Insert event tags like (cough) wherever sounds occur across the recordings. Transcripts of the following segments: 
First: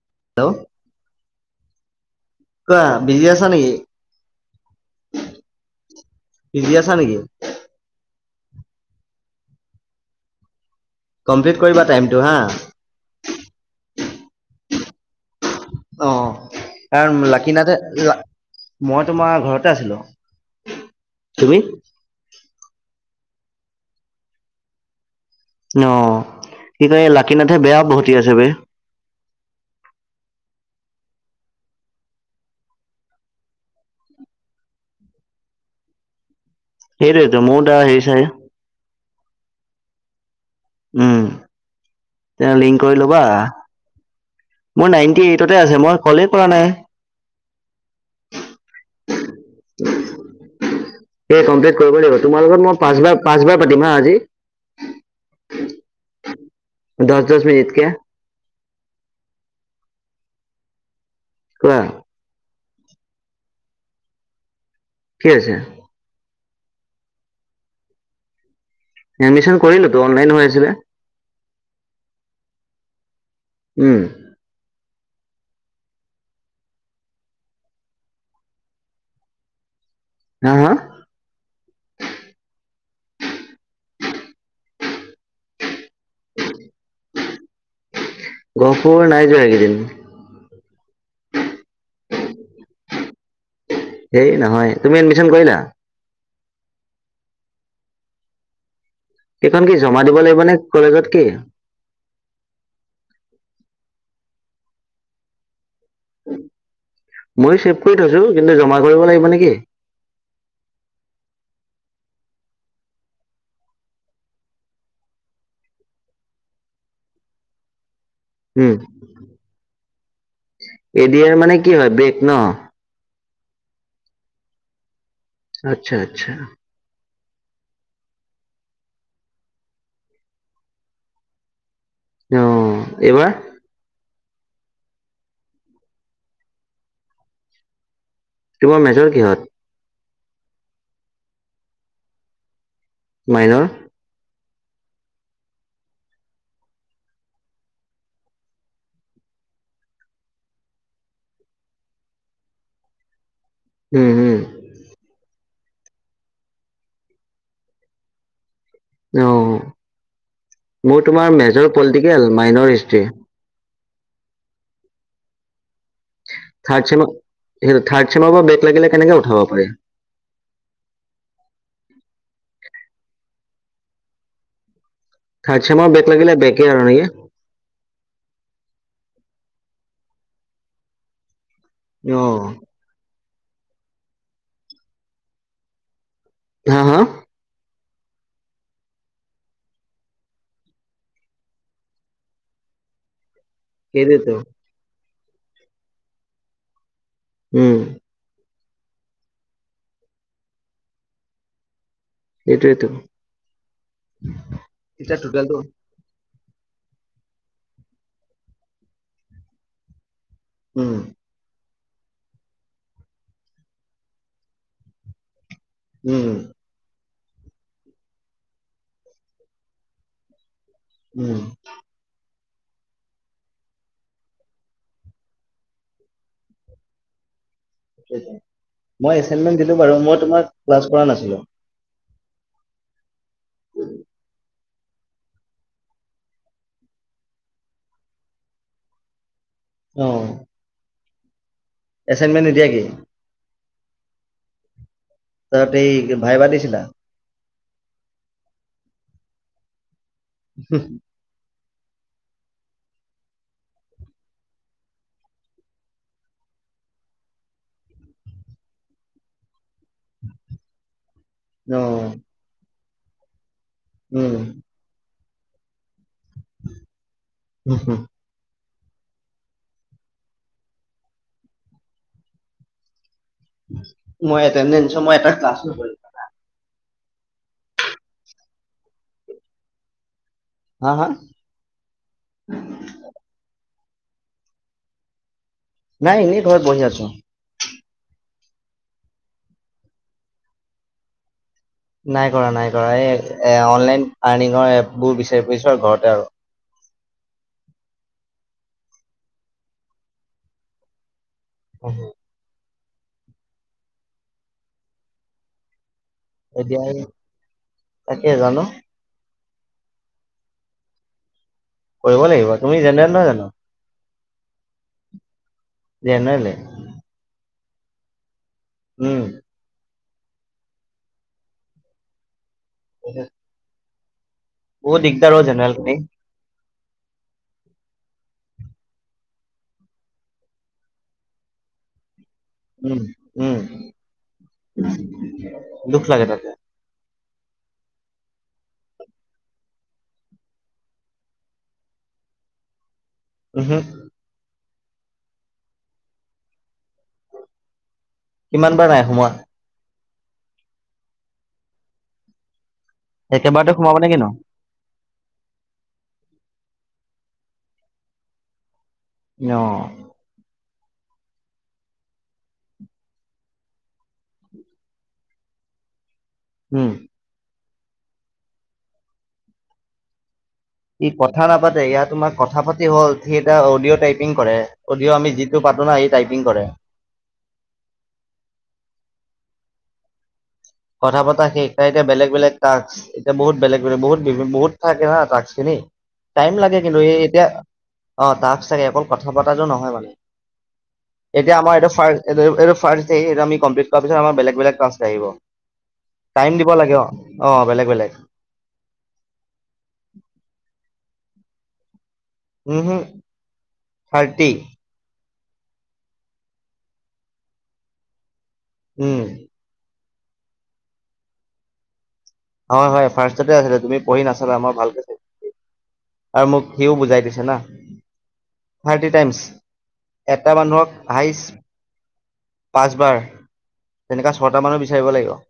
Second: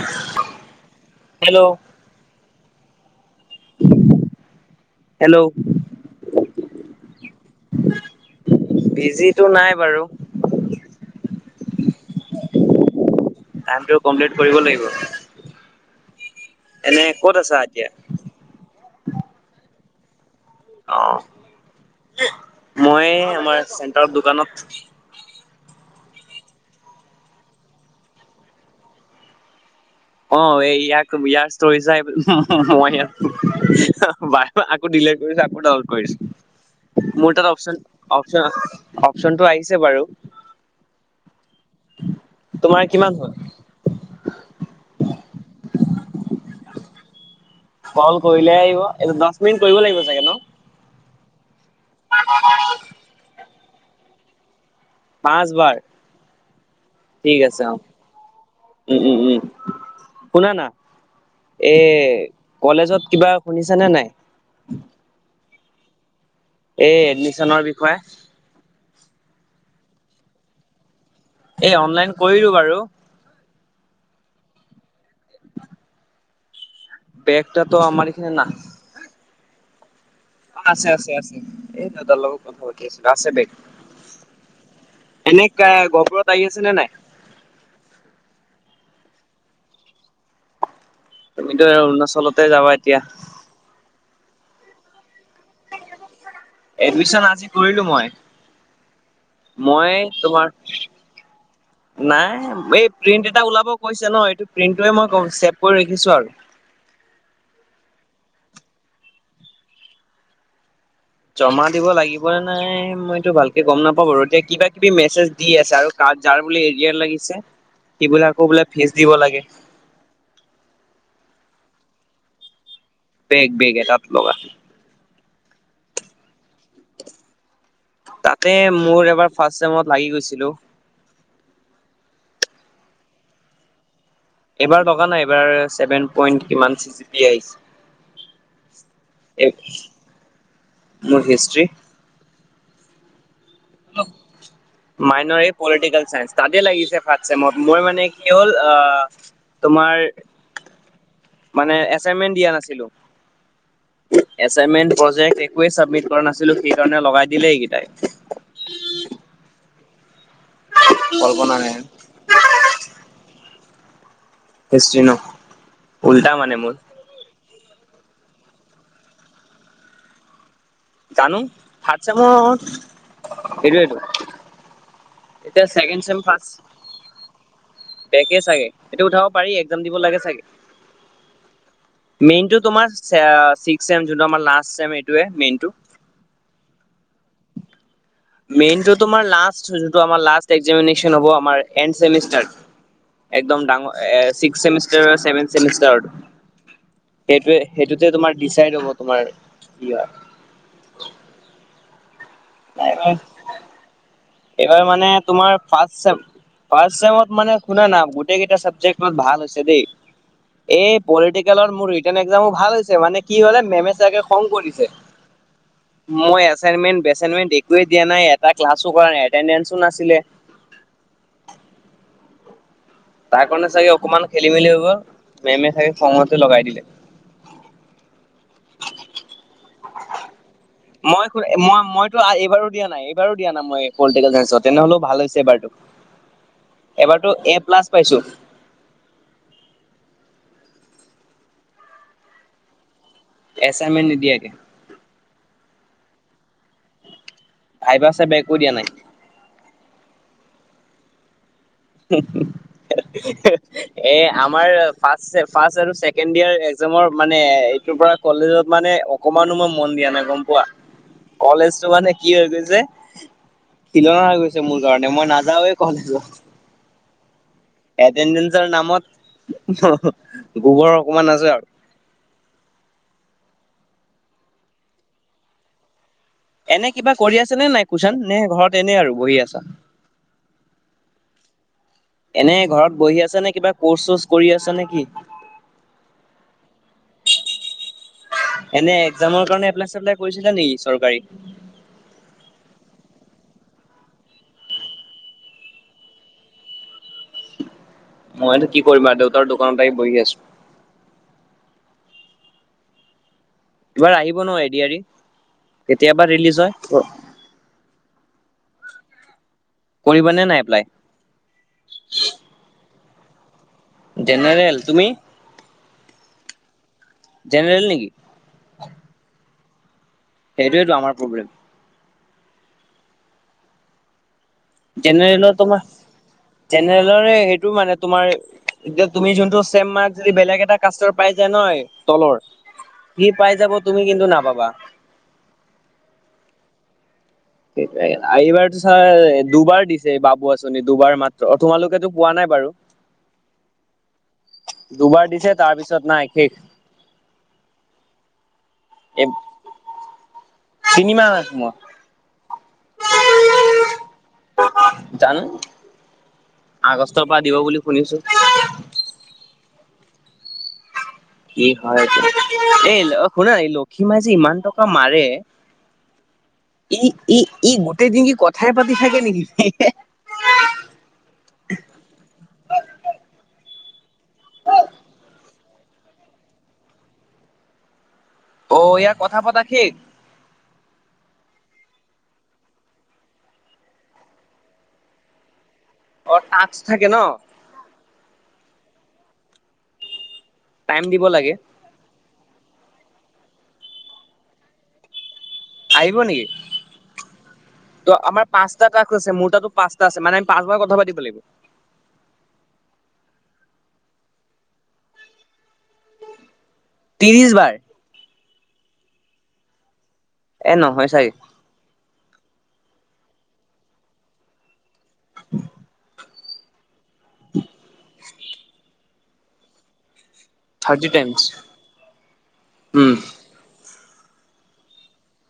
(inaudible) Hello. Hello. কোৱা busy আছা নেকি? হেল্ল' বিজি আছা নেকি? বিজিটো নাই বাৰু। কমপ্লিট কৰিবা টাইমটো হা। টাইমটো কমপ্লিট কৰিব লাগিব। অ', এনে কাৰণ ক'ত আছা লাকিনাতে এতিয়া? মই তোমাৰ ঘৰতে আছিলো। তুমি অ, মই আমাৰ চেণ্টাৰৰ দোকানত। অ', কি কয় এ লাকি নাথে বেয়া পহতি আছে বে। অ' এই ইয়াক ইয়াৰ ষ্টোৰী চাই মই আকৌ দিলেট কৰিছো আকৌ ডাউনলোড কৰিছো, সেইটোৱেতো মোৰ তাত ময়ো অপশন তাৰ হেৰি চাই অপ অপশনটো আহিছে বাৰু। উম। তেনে লিংক তোমাৰ কৰি কিমান ল'বা। হ'ল? মোৰ নাইনটি এইটতে আছে মই কলেই কৰা নাই। কল কৰিলে আহিব এইটো দচ মিনিট কৰিব লাগিব চাগে ন? এই কমপ্লিট কৰিব লাগিব তোমাৰ লগত মই পাঁচবাৰ পাঁচবাৰ পাতিম হা আজি। পাঁচবাৰ, দহ দহ ঠিক আছে অ। মিনিটকে উম উম উম, শুনা না এ কোৱা কলেজত কিবা শুনিছা নে নাই? কি হৈছে? এই এডমিচনৰ বিষয়ে। এডমিচন কৰিলেতো অনলাইন হৈ আছিলে। এই অনলাইন কৰিলো বাৰু। উম। বেগ তাতো আমাৰ ইখানে না হা হা আছে আছে আছে, এই দাদাৰ লগত কথা পাতি আছিলো আছে বেগ। এনে গহপুৰ আহি আছে নে নাই। গহপুৰ নাই যোৱা এইকেইদিন। তুমিতো অৰুণাচলতে যাবা এতিয়া। হে নহয়, তুমি এডমিশ্যন কৰিলা। এডমিচন আজি কৰিলো মই। এইখন কি মই জমা দিব লাগিব তোমাৰ নে কলেজত কি? নাই এই প্ৰিণ্ট এটা ওলাব কৈছে ন এইটো প্ৰিণ্টোৱে মই ছেভ কৰি ৰাখিছো আৰু। মইয়ো চেভ কৰি থৈছো। কিন্তু জমা কৰিব লাগিব নেকি? জমা দিব লাগিবনে নাই মইতো ভালকে গম নাপাওঁ বাৰু এতিয়া কিবা কিবি মেছেজ দি আছে আৰু যাৰ বোলে এৰিয়াৰ লাগিছে সি বোলে আকৌ বোলে উম ফিজ দিব লাগে। এৰিয়াৰ মানে কি হয় ব্ৰেক ন? বেগ বেগ এটাত লগা। আচ্ছা আচ্ছা। তাকে মোৰ এবাৰ ফাৰ্ষ্ট ছেমত লাগি গৈছিলোঁ। অ এইবাৰ- এইবাৰ লগা নাই এইবাৰ ছেভেন পইণ্ট কিমান চিক্স বি আহিছে। তোমাৰ মেজৰ কিহত? মোৰ হিষ্টৰি। মাইনৰ- (unintelligible) মাইনৰ এ পলিটিকেল চাইন্স তাতে লাগিছে ফাৰ্ষ্ট ছেমত মোৰ মানে কি হ'ল আ তোমাৰ- মানে এচাইনমেন্ট দিয়া নাছিলো। উম উম। এচাইনমেণ্ট প্ৰজেক্ট একোৱে চাবমিট কৰা নাছিলো সেইকাৰণে লগাই দিলেই এইকেইটাই। অ', মোৰ তোমাৰ কল্পনা মেজৰ নাই। Political minor history. হিষ্ট্ৰী ন? উল্টা মানে মোৰ থাৰ্ড চেম থাৰ্ড চেমৰ পৰা বেগ লাগিলে কেনেকে উঠাব পাৰে। জানো ফাৰ্ষ্ট ছেম মোৰ এৰিয়াৰটো থাৰ্ড এতিয়া চেমৰ ছেকেণ্ড বেক চেম লাগিলে ফাৰ্ষ্ট- বেকে আৰু নেকি বেকে চাগে সেটো উঠাব পাৰি এক্সাম দিব লাগে চাগে। অ মেইনটো তোমাৰ অ চিক্স ছেম যোনটো আমাৰ লাষ্ট ছেম এইটোৱে মেইনটো। হা হা মেইনটো তোমাৰ লাষ্ট যোনটো আমাৰ লাষ্ট এক্সামিনেচন হব আমাৰ এনদ চেমিষ্টাৰ। একদম ডাঙৰ এ সেইটোৱেতো চিক্স ছেমিষ্টাৰ ছেভেন ছেমিষ্টাৰত। সেইটোৱে, উম সেইটোতে তোমাৰ ডিচাইড হ'ব তোমাৰ ইয়াহ - এইটোৱেতো- হয়। এইবাৰ মানে তোমাৰ টোটেলটো ফাৰ্ষ্ট - ছেম ফাৰ্ষ্ট ছেমত মানে শুনা না গোটেইকেইটা চাবজেক্ট ভাল হৈছে দেই। এই উম পলিটিকেলৰ মোৰ- ছেকেণ্ড এক্সামো ভাল হৈছে মানে কি হলে মেমে চাগে খং কৰিছে, উম মই- এচাইনমেণ্ট বেচাইনমেণ্ট একোৱে দিয়া নাই এটা ক্লাছো কৰা নাই এটেডেনচও নাছিলে। উম। তাৰ কাৰণে চাগে অকমান খেলি মেলি হৈ গল মেমে ছাগে খঙতে লগাই দিলে। মই এচাইনমেন্ট দিলো বাৰু মই তোমাক- ক্লাছ কৰা মই নাছিলো মই মইতো এইবাৰো দিয়া নাই এইবাৰো দিয়া নাই মই পলিটিকেল চাইন্সত। তেনেহ'লেও ভাল হৈছে এবাৰটো এবাৰতো এ প্লাছ পাইছো। অ', এছাইনমেণ্ট নিদিয়াকে, এছাইনমেণ্ট নিদিয়াকে। তাতে এই ভাইবা দিছিলা? ভাইবা চাইবা একো দিয়া নাই। (unintelligible) উ হু হে হে এ আমাৰ ফাৰ্ষ্ট ছেম ফাৰ্ষ্ট আৰু ছেকেণ্ড ইয়াৰ এক্সামৰ মানে এইটোৰ পৰা- কলেজত মানে অকমানো মই মন দিয়া নাই গম পোৱা। অ কলেজটো মানে কি হৈ গৈছে খিলনা উম হৈ গৈছে মোৰ কাৰণে মই নাযাওৱে- কলেজত উমহু- এটেডেঞ্চৰ নামত গোবৰ অকমান আছে আৰু। মই এটেডেঞ্চ মই এটা ক্লাছো কৰি- এনে কিবা কৰি আছা নে নাই কোচান নে ঘৰত এনেই আৰু বহি আছা। হা হা এনে ঘৰত বহি আছা নে কিবা কৰ্চ চৰ্চ কৰি আছে নেকি? নাই ইনেই ঘৰত বহি আছোঁ। এনে একজামৰ কাৰণে এপ্লাই চেপ্লাই কৰিছিলা নেকি চৰকাৰী? নাই কৰা নাই কৰা এই এ অনলাইন আৰ্নিঙৰ এপ বোৰ বিচাৰি ফুৰিছো আৰু ঘৰতে আৰু। মইতো কি কৰিম আৰু দেউতাৰ দোকানতে আহি বহি আছোঁ। অ (unintelligible) এইবাৰ আহিব ন এডিআৰি কেতিয়াবা ৰিলিজ এতিয়া এই হয়? তাকে জানো? কৰিবা নে নাই এপ্লাই? কৰিব লাগিব তুমি জেনেৰেল নহয় জানো‌? জেনেৰেল, তুমি‌‌? জেনেৰেল এ জেনেৰেল নেকি? উম। সেইটয়েতো আমাৰ প্ৰব্লেম। অকে। জেনেৰেলৰ জেনেৰেল তোমাৰ, খিনি জেনেৰেলৰে সেইটো মানে তোমাৰ এতিয়া তুমি যোনটো চেম মাৰ্ক্স যদি বেলেগ এটা কাষ্টৰ পাই যায় নহয় তলৰ উম সি উম পাই যাব তুমি কিন্তু নাপাবা। দুখ লাগে তাতে। এইবাৰতো চাৰ দুবাৰ দিছে, বাবু আঁচনি দুবাৰ মাত্ৰ, তোমালোকেতো পোৱা নাই বাৰু। (unintelligible) উ'হু। দুবাৰ দিছে তাৰ পিছত নাই শেষ। কিমান বাৰ নাই সোমোৱা। তিনি মাহ নাই সোমোৱা। একেবাৰতে সোমাব নে কিনো? জানো আগষ্টৰ পৰা দিব বুলি শুনিছোঁ। অ'। কি হয় এতিয়া, এ! শুনা নাই লক্ষিমাই যে ইমান টকা মাৰে (unintelligible) উ'ম। ই, ই, ই গোটেই দিন কি কথাই পাতি থাকে নেকি? ই কথা নাপাতে, ইয়াত তোমাৰ কথা পাতি হ'ল, সি এটা অডিঅ' টাইপিং কৰে। অডিঅ' আমি কথা টো পাতো ন সি টাইপিং কৰে। অ' ইয়াৰ কথা পতা শেষ। কথা পতা শেষ, তাৰ এতিয়া বেলেগ, বেলেগ টাস্ক। এতিয়া বহুত বেলেগ, বেলেগ বহুত বি বহুত থাকে না টাস্ক খিনি অ টাইম লাগে টাস্ক কিন্তু থাকে ন এই এতিয়া। টাস্ক থাকে অকল কথা বতাটো নহয় মানে, টাইম দিব লাগে এতিয়া আমাৰ এইটো ফাষ্ট এই এইটোৰ এই ফাষ্ট সেইটো কমম্পিট কৰাৰ পিছত আৰ বেলেগ বেগ কাছটা আহিব। আহিব নেকি টাইম দিব লাগে অ অ বেলেগ বেলেগ ত আমাৰ। পাঁচটা তাত গৈছে, মোৰ তাতো পাঁচটা আছে মানে পাঁচ বাৰ কথা পাতিব লাগিব। উ'হু, থাৰ্টি। ত্ৰিশ বাৰ। উ'ম। এ! নহয় ছাগে। হয়, হয় ফাৰ্ষ্টতে আছিল তুমি পঢ়ি নাচালা, মই ভালকে চাইছো। আৰু মোক সিও বুজাই দিছে না, থাৰ্টি টাইমছ। এটা মানুহক থাৰ্টি হাইছ টাইমছ উম পাঁচবাৰ। তেনেকা ছটা মানুহ বিচাৰিব লাগিব।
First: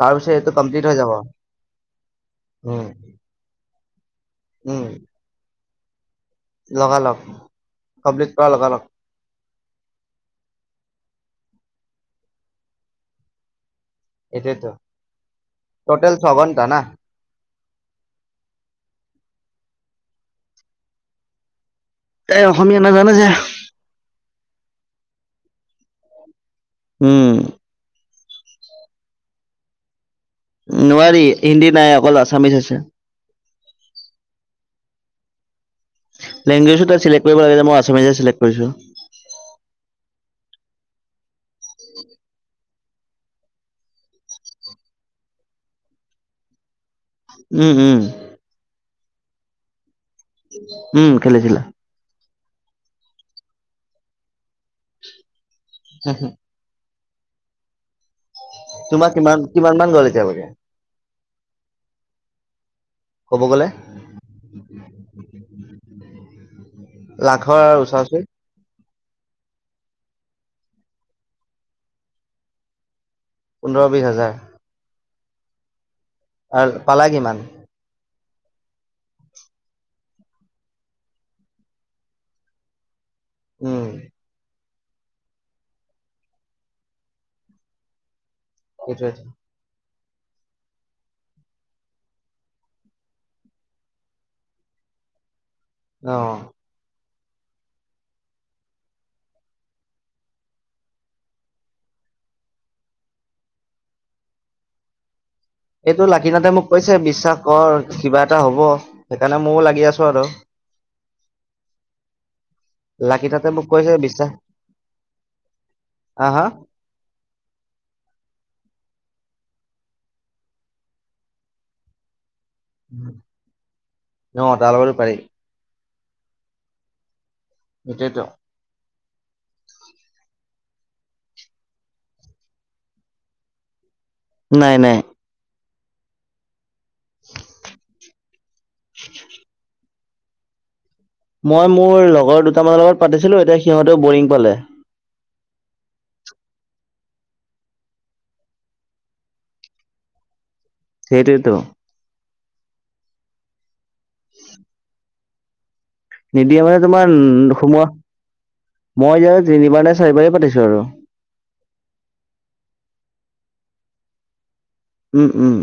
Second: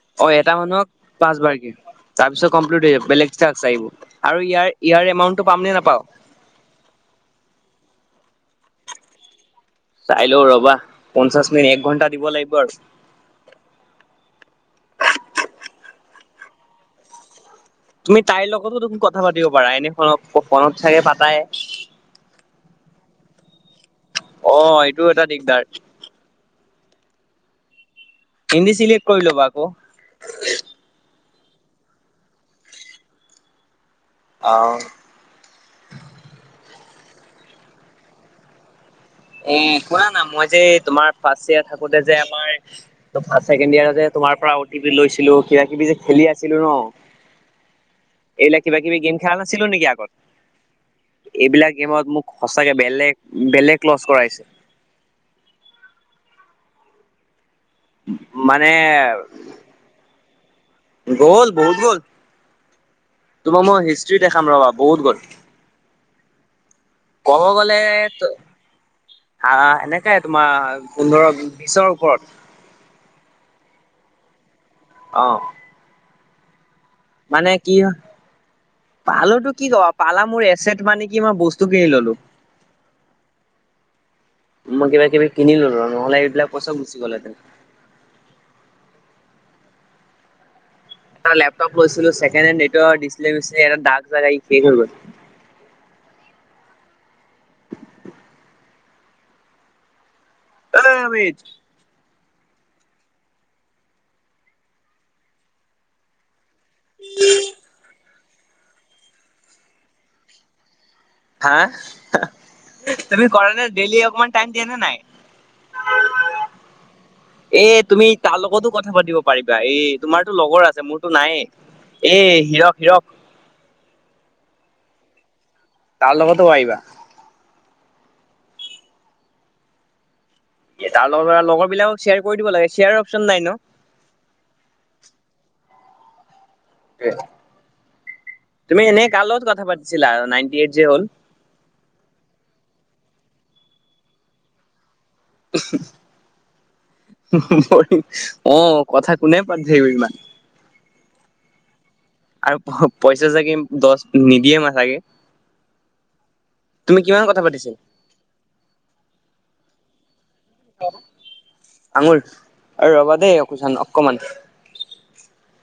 তাৰপিছত অ' এইটো এটা কমপ্লিট মানুহক হৈ যাব পাঁচ বাৰকে তাৰপিছত উম কমপ্লিট হৈ যাব বেলেগ টাক্স আহিব। আৰু ইয়াৰ, ইয়াৰ এমাউণ্টটো পাম নে নাপাওঁ। লগালক কাব্লিত পৰা লগালক। চাই লওঁ ৰবা পঞ্চাশ মিনিট, এক ঘণ্টা দিব লাগিব আৰু। এইতো এতো টটেল ছ ঘন্টা না। তুমি তাইৰ লগতো দেখোন কথা পাতিব পাৰা, এনে ফনত, ফনত ছাগে পাতাই। তাই অসমীয়া নাজানে যে। অ' এইটো এটা দিগদাৰ। উ'ম। হিন্দী চিলক্ট কৰি লবা আকৌ। নোৱাৰি হিন্দী নাই অকল আছামিছ আছে। অ'হ। লেংগোৱজ এটা চেলেক্ট কৰিব লাগে মই আচামীচ চেলেক্ট কৰিছো। এ শুনা না মই যে তোমাৰ ফাৰ্ষ্ট ইয়োৰ থাকোতে যে আমাৰ। ত ফাৰ্ষ্ট ছেকেণ্ড ইয়াৰ তোমাৰ পৰা অ টি পি লৈছিলো কিবা কিবি যে খেলি আছিলো ন। উ'ম, উ'ম। এইলা কিবা- কিবি গেম খেলা নাছিলো নেকি আগত। উম খেলিছিলা। এইবিলাক গেমত মোক সঁচাকে বেলেগ বেলেগ লছ কৰাইছে। হে, হে। মানে। তোমাৰ কিমান কিমান মান গ'ল এতিয়ালৈকে গ'ল বহুত গ'ল ক'ব তোমাক গ'লে মই হিষ্ট্ৰী দেখাম ৰবা বহুত গ'ল। ক'ব লাখৰ গ'লে ওচৰাওচৰি। আহ এনেকাই তোমাৰ পোন্ধৰ বিশৰ ওপৰত। পোন্ধৰ বিশছ হাজাৰ। অহ। আৰু পালা কিমান। কিয়? পালোতো কি ক পালা মোৰ এছেট মানে কি মই বস্তু কিনি ললো। উম। মই কিবা কিবি কিনিলো ৰ নহ'লে এইবিলাক পইচা গুচি গলে হেতেন। হৈছে। এটা লেপটপ লৈছিলো চেকণ্ড হেনে এইটোৰ ডিছপ্লে চিচপ্লে দাগ চাগ লাগি শেষ হৈ গ'ল অ' (unintelligible) আমিত। এইটো লাকিনাতে মোক কৈছে বিশ্বাস কৰ কিবা এটা হব। সেইকাৰণে ময়ো লাগি আছো আৰু। হা তুমি লাকিনাথে কৰা মোক নে কৈছে ডেইলি বিশ্বাস অকমান টাইম দিয়া নে নাই। হা হা। এ তুমি তাৰ লগতো কথা পাতিব পাৰিবা এ তোমাৰতো লগৰ আছে মোৰতো নাই। এ হিৰক অ' তাৰ লগতো পাৰি। তাৰ লগতো পাৰিবা সেইটো তাৰ লগৰা লগৰ বিলাকক শ্বেয়াৰ দিব লাগে শ্বেয়াৰ অপশচন নাই ন। নাই নাই। তুমি এনেই কাৰ লগত কথা পাতিছিলা নাইনটি এইট যে হ'ল। মই মোৰ লগৰ দুটামানৰ লগত পাতিছিলো এতিয়া সিহঁতেও বৰিং পালে। বৰিং অ 'কথা কোনে পাতি থাকিব ইমান। সেইটোৱেতো। আৰু পইচা চাগে দহ নিদিয়ে ন চাগে। নিদিয়ে মানে তুমি তোমাৰ কিমান কথা পাতিছিলা সোমোৱা মই এতিয়া তিনিবাৰ নে চাৰিবাৰেহে পাতিছো আৰু। আঙুৰ অ' ৰবা দেই অ চান অকমান উম উম।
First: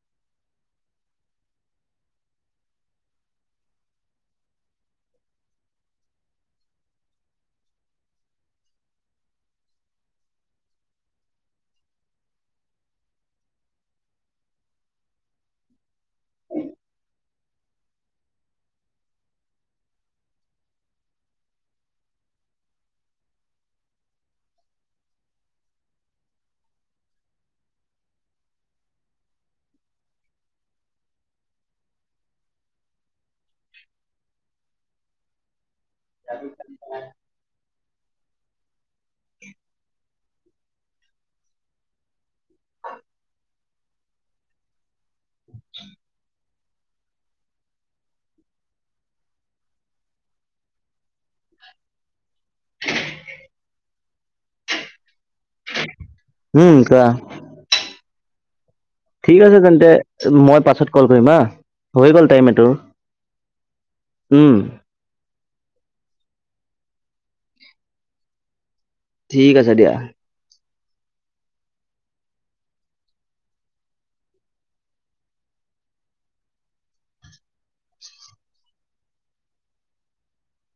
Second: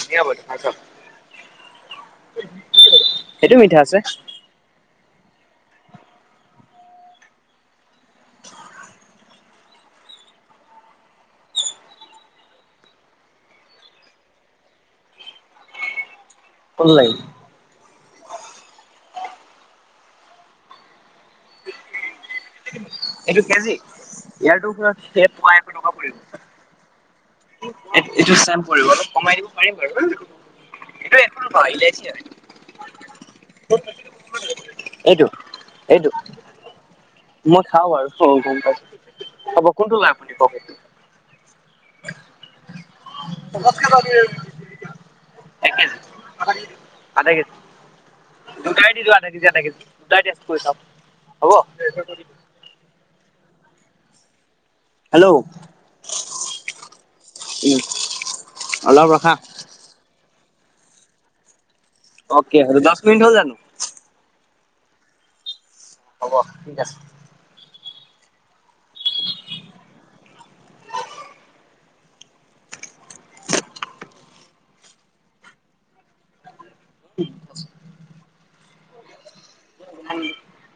ধুনিয়া বুলো খাই চাওক সেইটো মিঠা আছে। কোনটো লাগিব। এইটো কেজি ইয়াটো পোৱা এশ টকা পৰিব। এইটো ছেম পৰিব অলপ কমাই দিব পাৰিম বাৰু। এইটো একো নোপোৱা ইলাইছি হয়। এইটো এইটো মই চাওঁ বাৰু হ গম পাইছোঁ। হ'ব কোনটো লয় আপুনি কওক? এক কেজি? আধা কেজি দিব। আধা কেজি। দুটাই দিলো আধা কেজি আধা কেজি দুটাই টেষ্ট কৰি চাওক হব? হেল্ল'! উম কোৱা। উম। ঠিক আছে তেন্তে মই পাছত কল কৰিম হা হৈ গ'ল টাইম অকে এইটোৰ। দহ মিনিট হ'ল জানো উম। হ'ব ঠিক আছে। ঠিক আছে দিয়া। (unintelligible) (unintelligible)